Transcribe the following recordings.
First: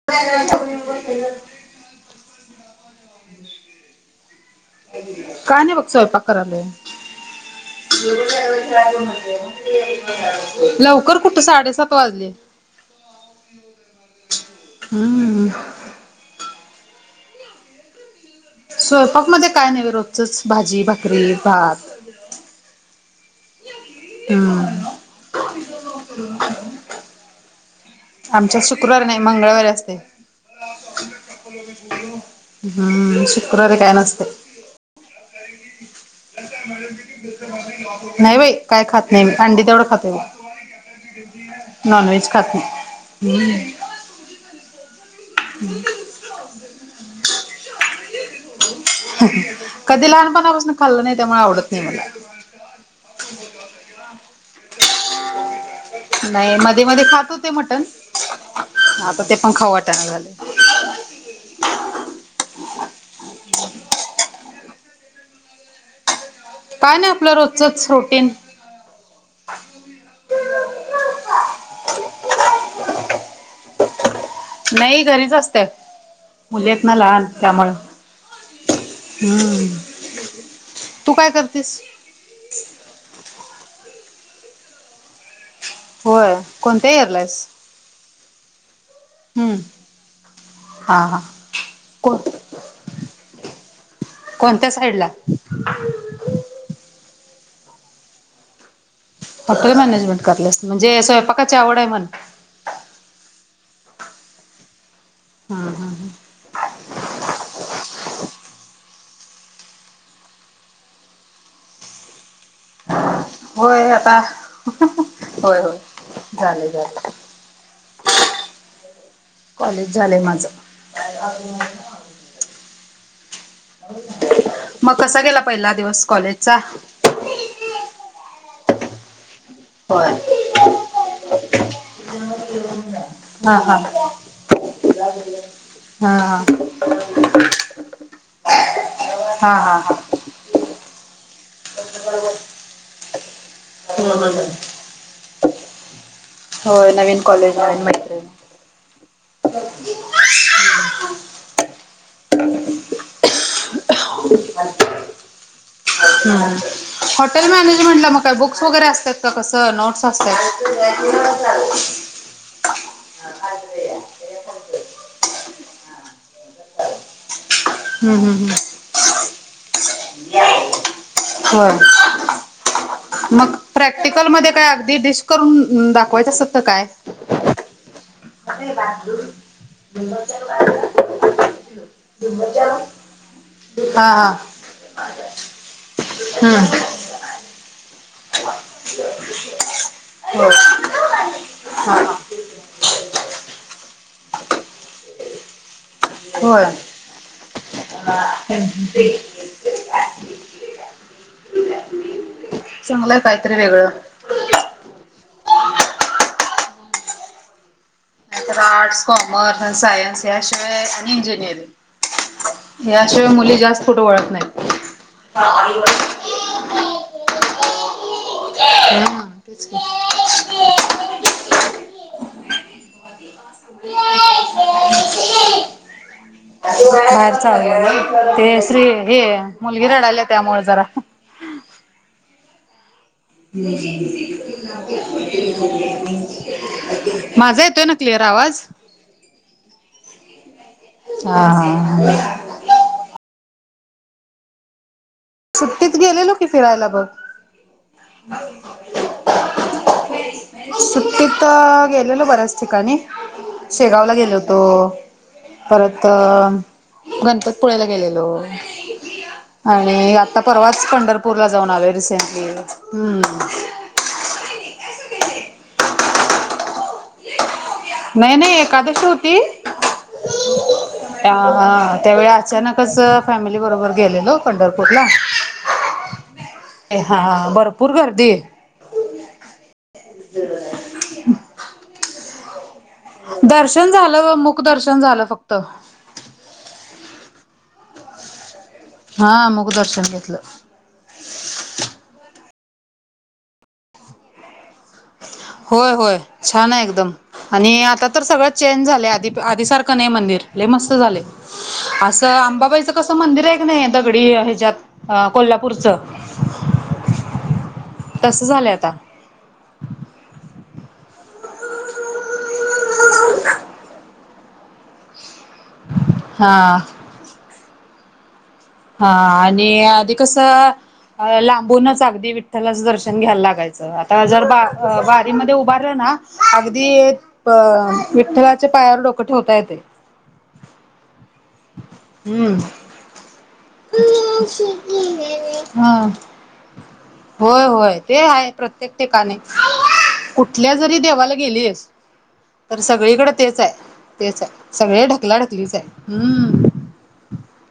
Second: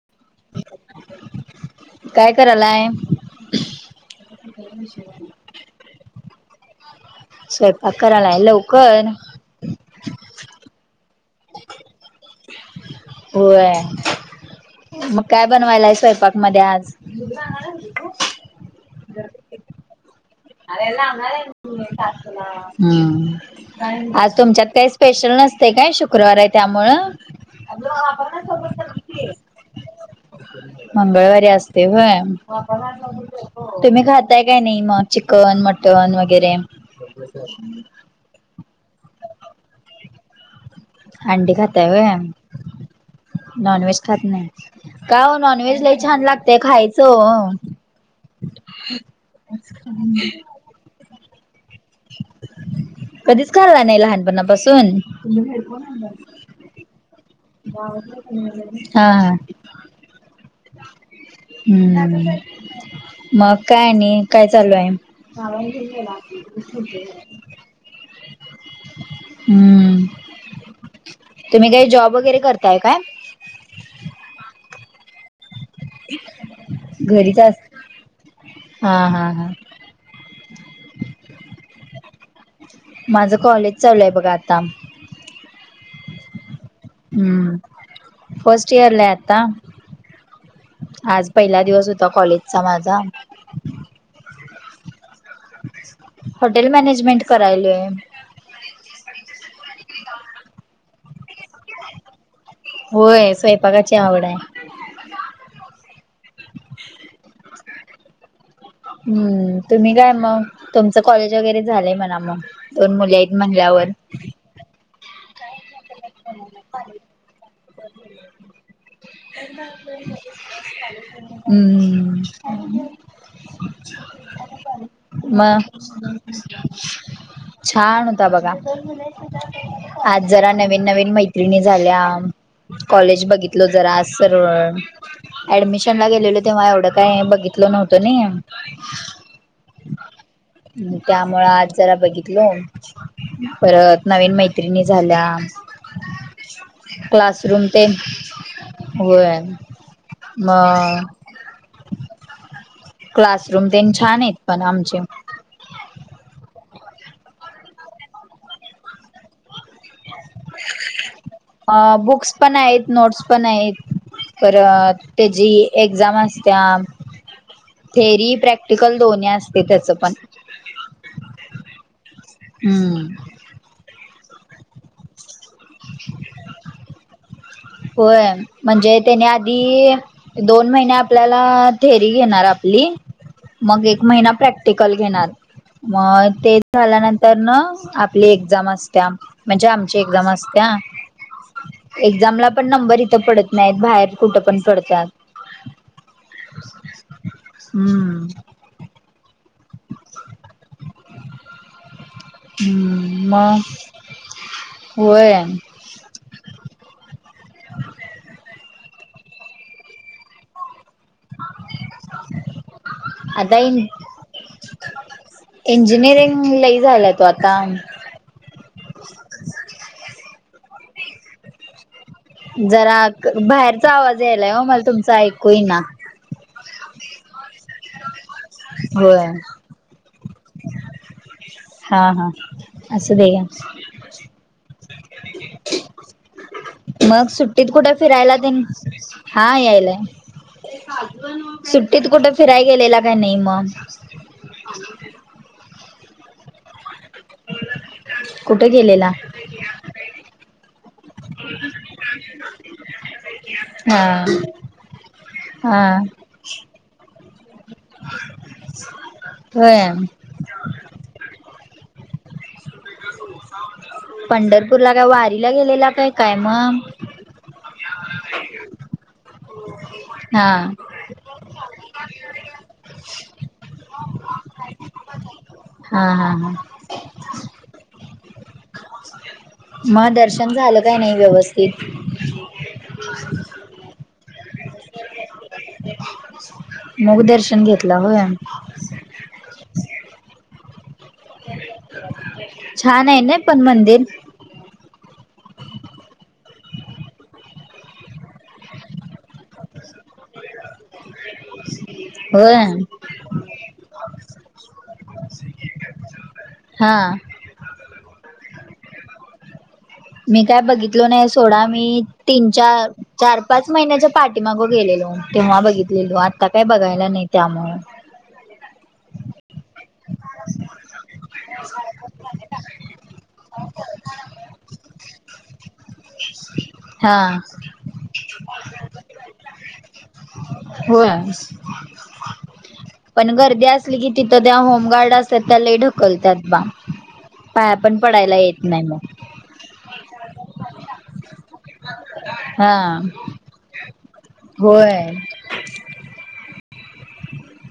[unintelligible] काय करायलाय काय नाही बघ स्वयंपाक कला स्वयंपाक करायलाय लवकर लवकर कुठं साडेसात वाजले होय मग काय हम्म बनवायला आहे स्वयंपाक मध्ये आज ए स्वयंपाक मध्ये काय न रोजचच भाजी भाकरी भात हम्म आज तुमच्यात काही हम्म स्पेशल नसते काय शुक्रवार आहे त्यामुळं आ आमच्या शुक्रवार नाही मंगळवारी असते मंगळवारी असते हो हम्म शुक्रवारी काय तुम्ही नसते. खाताय काय नाही मग चिकन मटनग नाही बाई काय खात नाही मी अंडी तेवढं खाते म नॉन वहेज खात नाही नॉनवेज खात नाही का नॉनवेज ल छान लागतेय खायचं कधी लहानपणापासून खाल्लं नाही त्यामुळे आवडत नाही मला. कधीच खला नाही लहानपणापासून नाही मध्ये मध्ये खातो हो ते मटण आता ते पण खाऊ वाटना झाले ह् मकाय नाही काय चालू आहे काय नाही आपलं रोजचच रुटीन हम्म तुम्ही काही जॉब वगैरे करताय काय नाही घरीच असते मुली आहेत ना लहान घरीच अस त्यामुं हा हा हा हम् तू काय करतेस माझं कॉलेज चालू आहे बघा आता होय कोणत येरलायस हम्म फर्स्ट इयरला आता हा हा आज पहिला दिवस होता को कॉलेजचा माझा कोणत्या साईड ला हॉटेल मॅनेजमेंट करायल आहे हॉटेल मॅनेजमेंट करलेस म्हणजे स्वयंपाकाची आवड आहे मण होय स्वयंपाकाची आवड आहे हा हा हा हम्म तुम्ही काय मग तुमचं कॉलेज वगैरे झालंय म्हणा मग दोन मुली आहेत म्हणल्यावर होय आता होय होय झालंय झालंय. कॉलेज झालंय माझं. [unintelligible] हम्म मग कसा गेला पहिला मग दिवस कॉलेजचा? छान होता बघा होय आज जरा नवीन नवीन मैत्रिणी झाल्या. कॉलेज हा बघितलं हा हा जरासं ऍडमिशन ला गेलेलो हा. तेव्हा एवढं काय बघितलं नव्हतं नाही हा हा हा त्यामुळं आज जरा बघितलं परत नवीन मैत्रिणी झाल्या होय नवीन कॉलेज क्लासरूम नवीन ते मैत्रिणी होय म क्लासरूम तेन छान आहेत पण आमचे हॉटेल मॅनेजमेंटला मग काय बुक्स वगैरे असतात का कसं नोट्स असत्यातं [unintelligible] अ बुक्स पण आहेत, नोट्स पण आहेत तर त्याजी एक्झाम असत्या हम्म थेरी हम्म हम्म प्रॅक्टिकल दोन्ही असतय त्याचं पण होय हम्म मग प्रॅक्टिकल मध्ये काय अगदी डिश करून दाखवायचं असतात काय काय? होय म्हणजे तेनी आधी दोन महिने आपल्याला थेरी घेणार आपली मग एक हा हा महिना प्रॅक्टिकल घेणार मग ते हम्म झाल्यानंतर तरनं आपली एक्झाम असत्या म्हणजे आमची एक्झाम अस होय हा हा एझामला पण नंबर इथं पडत नाहीत बाहेर कुठं पण पडत्यात. होय हम्म चांगलंय हम्म काहीतरी मग वेगळं होय नाहीतर आर्ट्स, कॉमर्स आणि सायन्स याशिवाय आणि इंजिनिअरिंग याशिवाय मुली आता जास्त कुठं वळत नाहीत. [unintelligible] इंजिनिअरिंग लई झाला तो आता ह्हम्म्म तेच की जरा बाहेरचा आवाज यायलाय ओ मला तुमचं ऐकू येईना बाहेरचं होय ते श्री हे होय मुलगी रडाल्या त्यामुळे जरा हा हा असू दे घ्या मग माझा सुट्टीत येतोय ना कुठे क्लिअर फिरायला आवाज तेनं हा यायलाय हा सुट्टीत हा कुठं फिराय गेलेला काय नाही म सुट्टीत गेलेलो की फिरायला बघ कुठे गेलेला? सुट्टीत गेलेलो बऱ्याच ठिकाणी हा शेगावला गेलो होतो हा परत गणपतपुळ्याला गेलेलो होय आणि आ आता परवाच पंढरपूरला जाऊन आलोय रिसेंटली हम् पंढरपूरला काय वारीला गेलेला काय काय मग नाही नाही एकादशी होती हा त्यावेळी अचानक असं फॅमिली बरोबर गेलेलो पंढरपूरला हा हा. ए हा, भरपूर गर्दी! मग दर्शन झालं काय नाही व्यवस्थित? दर्शन झालं बग मूक दर्शन झालं फक्त. मूक दर्शन घेतला होय. हा मूक दर्शन घेतलं. छान आहे ना पण मंदिर? होय होय छान आहे एकदम आणि आता तर सगळं चेंज झाले आधी आधी सारखं. कने मंदिर हे मस्त झाले. असं होय अंबाबाईचं कसं मंदिर आहे की नाही दगडी ह्याच्यात. अ कोल्हापूरचं! हां. तसं झालंय आता. मी काय बघितलो नाही सोडा मी तीन चा चार पाच महिन्याच्या पाठीमाग गेलेलो, तेव्हा बघितलेलो आता काय हा बघायला नाही त्यामु हा आणि आधी कसं लांबूनच अगदी विठ्ठलाचं दर्शन घ्यायला लागायचं. आता जर बा बारीमध्ये उभारलं ना अगदी. हा अ विठ्ठलाच्या पायावर डोकं ठेवता येत. होय? हम्म. पण गर्दी असली की, तिथं त्या होमगार्ड असत्यात त्या लय हा ढकलत्यात बा. होय पाया पण होय ते पडायला आहे येत नाही प्रत्येक मग. ठिकाणी कुठल्या जरी देवाला गेलीस, हा तर सगळीकडे तेच आहे तेच आहे सगळे होय ढकला ढकला लीचा, हम.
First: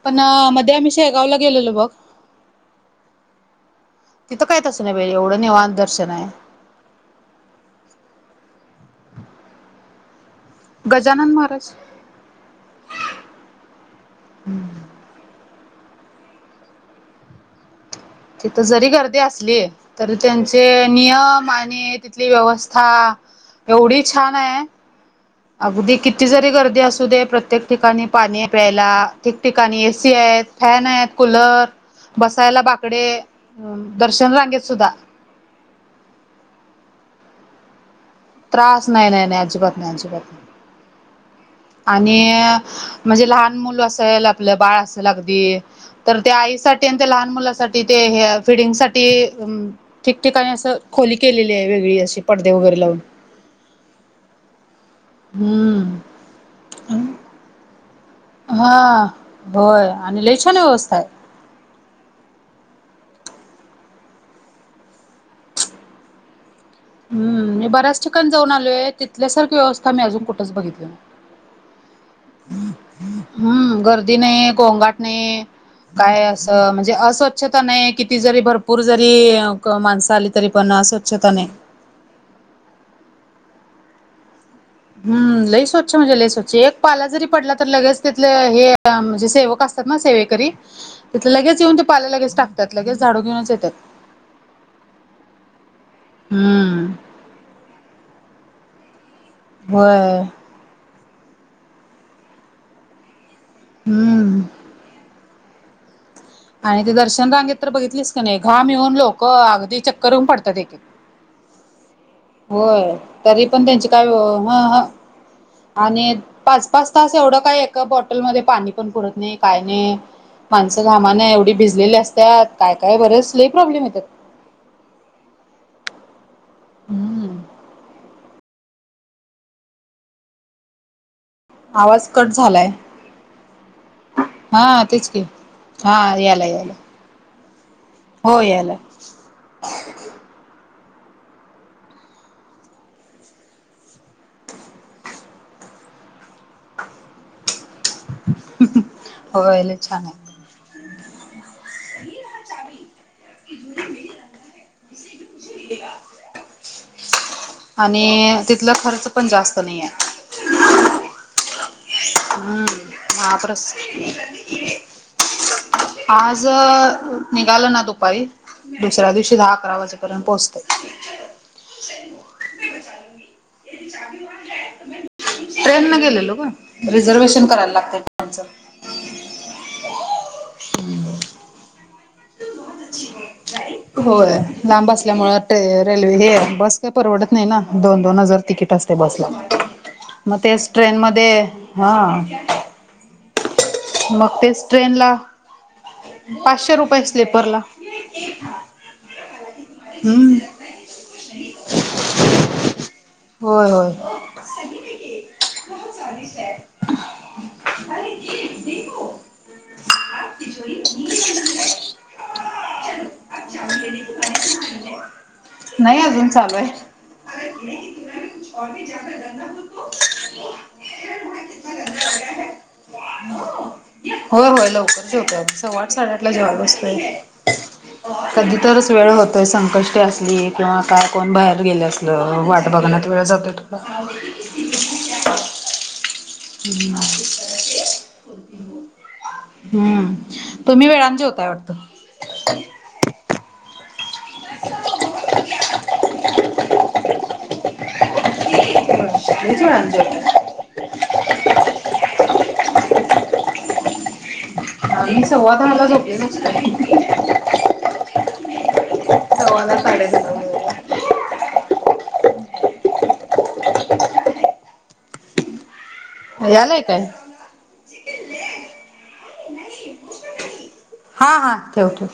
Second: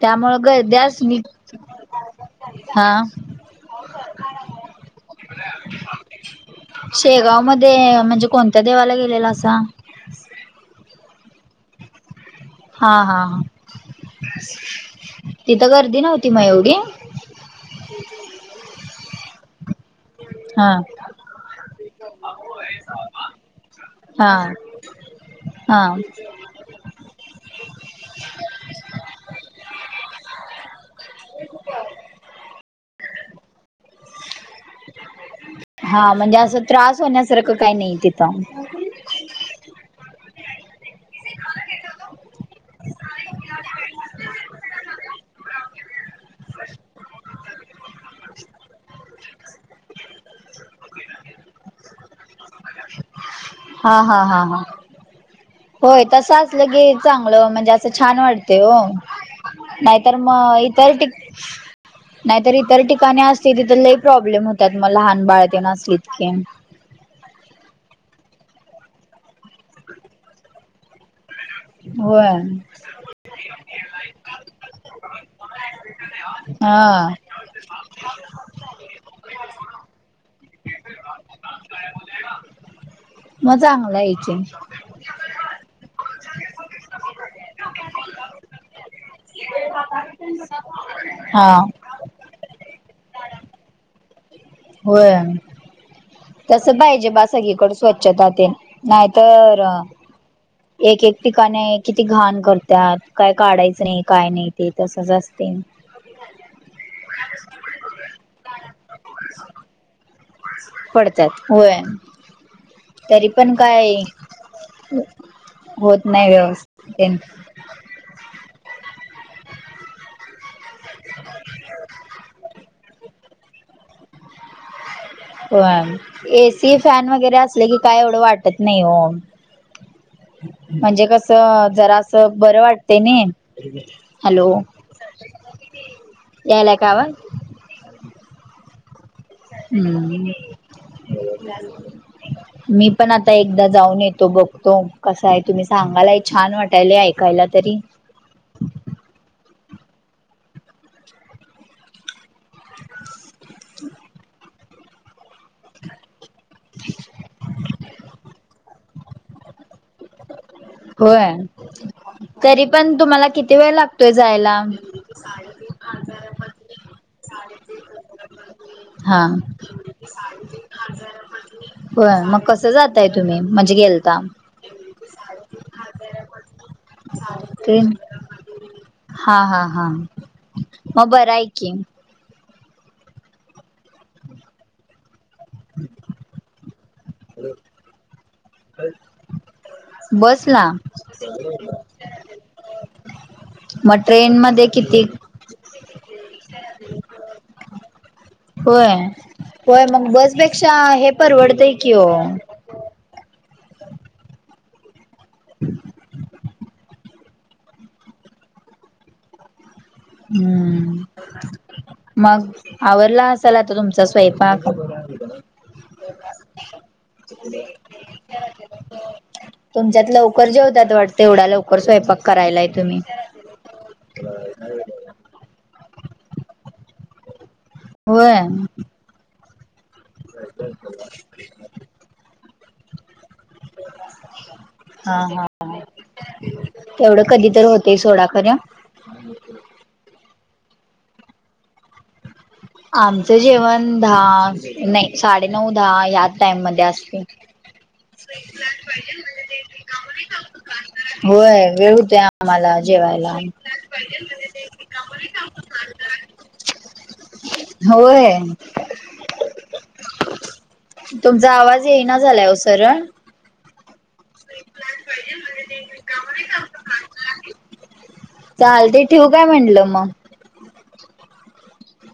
त्यामुळे ग द्या मी शेगावला गेलेलो बघ. हा तिथं काय तसं नाही बाई एवढं निवांत दर्शन आहे. शेगाव मध्ये म्हणजे कोणत्या देवाला गेलेला असा. गजानन महाराज. हा हा ह, तिथं गर्दी नव्हती मग एवढी? तिथं जरी गर्दी असलीय. तर हा त्यांचे नियम आणि तिथली व्यवस्था. एवढी हा छान आहे, हा अगदी किती ज री गर्दी असू दे प्रत्येक ठिकाणी पाणी प्यायला ठिकठिकाणी एसी आहेत. फॅन आहेत कुलर, बसायला बाकडे, दर्शन रांगेत सुद्धा. हा म्हणजे असं त्रास होण्यासारखं काही नाही तिथं. त्रास! नाही नाही नाही, अजिबात नाही, अजिबात नाही आणि. म्हणजे लहान मुलं असेल आपलं बाळ असेल अगदी तर त्या आईसाठी आणि त्या लहान मुलासाठ तिथे ह्या फिडिंग साठी ठिकठिकाणी असं खोली केलेली आहे वेगळी अशी. पडदे वैगेरे लावून हा हा हा हा... हम्म.. होय तसं असलं की चांगलं बगा म्हणजे. अस छान वाटते ओ हा नाहीतर मग इतर ठिका थत [inaudible] नाहीत इतर ठिकाणी असतील तिथ लही प्रॉब्लेम होतात मग लहान बाळते असलीत की. हम् मी बऱ्याच ठिकाणी जाऊन आलोय, तिथल्यासारखी व्यवस्था मी अजून कुठंच बघितली, होय. हम्म गर्दी नाही गोंगाट नाही, काय असं म्हणजे हा अस स्वच्छता नाही किती जरी भरपूर जरी माणसं आली तरी पण स्वच्छता नाही. मा चांगला याची. हम् लई स्वच्छ म्हणजे लई स्वच्छ एक पाला जरी पडला तर लगेच तिथलं हे म्हणजे. सेवक असतात ना सेवेकरी ते हा लगेच येऊन ते पाले लगेच टाकतात लगेच झाडू घेऊनच येतात होय तस पाहिजे हम्म बा सगळीकडे स्वच्छता तेन नाहीतर होय एक एक ठिकाणी किती घाण करतात काय काढायचं नाही काय हम्म नाही ते तसंच असतय आणि ते दर्शन रांगेत तर बघितलीस का नाही घाम येऊन लोक अगदी चक्कर येऊन पडतात एक एक होय होय तरी पण त्यांचे काय ह ह होत आणि नाही पाच व्यवस्थित पाच तास तेन. एवढं काय एका बॉटलमध्ये पाणी पण पुरत नाही काय नाही माणसं घामान एवढी भिजलेली असत्यात काय काय बरेच लय प्रॉब्लेम येतात होय एसी, फॅन वगैरे हम्म असले की काय एवढं वाटत नाही हो म्हणजे कस अ जरा आवाज अस कट बरं झालाय वाटतय नी हॅलो हा तेच की हा यालाय यायला यालाय का आवाज हो यालाय हम्म थ मी पण आता एकदा जाऊन येतो बघतो कसा आहे तुम्ही सांगायलाय छान वाटायला ऐकायला तरी, होले छान आहे, ह, र र आणि तिथल खर्च पण जास्त नाहीये होय तरी हम्म पण तुम्हाला किती महाप्रस वेळ लागतोय जायला आज निघाल ना दुपारी दुसऱ्या हा दिवशी दहा अकरा वाजेपर्यंत पोहोचतय होय मग कस जातय तुम्ही म्हणजे गेलता ट्रेन न गेलेलो गं रिझर्वेशन करायला ट्रेन लागतय त्यांचं हा हा हा मग बरं आहे की होय लांब असल्यामुळं ते रेल्वे हे बसन काही परवडत नाही ना दोन दोन हजार तिकीट असते बसला मग तेच बसला ट्रेन मध्ये हा मग ट्रेन तेच मध्ये ट्रेन किती ला पाचशे रुपये स्लीपरला होय होय मग हम्म बसपेक्षा हे परवडतय की ओ होय होय [inaudible] [inaudible] हम्म मग आवरला असेल आता तुमचा स्वयंपाक नाही अजुन चालू आहे तुमच्यात लवकर जेवत्यात वाटत एवढा लवकर स्वयंपाक करायलाय तुम्ही होय होय लवकर जेवतोय आम्ही सव्वा आठ साडेआठला जेवायला बसतोय होय कधीतरच वेळ होतोय संकष्टी असलीय किंवा काय कोण बाहेर गेले असलं वाट बघण्यात वेळ जातोय हा हा [inaudible] तेवढं कधी तर होते सोडा खरं [inaudible] हम्म तुम्ही वेळान जेवताय वाटतं आमचं जेवण दहा नाही साडे नऊ दहा ह्याच टाइम मध्ये असतय पाहिजे म्हणजे ते वेळानं कामा जेवताय नाहीत होय वेळ होतय आम्हाला जेवायला आम्ही सव्वा दहाला झोपलेलो असतोय होय नवाला साडे नऊला. तुमचा आवाज येईना झालाय ओ सरळ ह पाहिजेल ऽ यालाय काय? चालतय ठेऊ काय म्हटलं मग? हा, हा, ठेव, ठेव.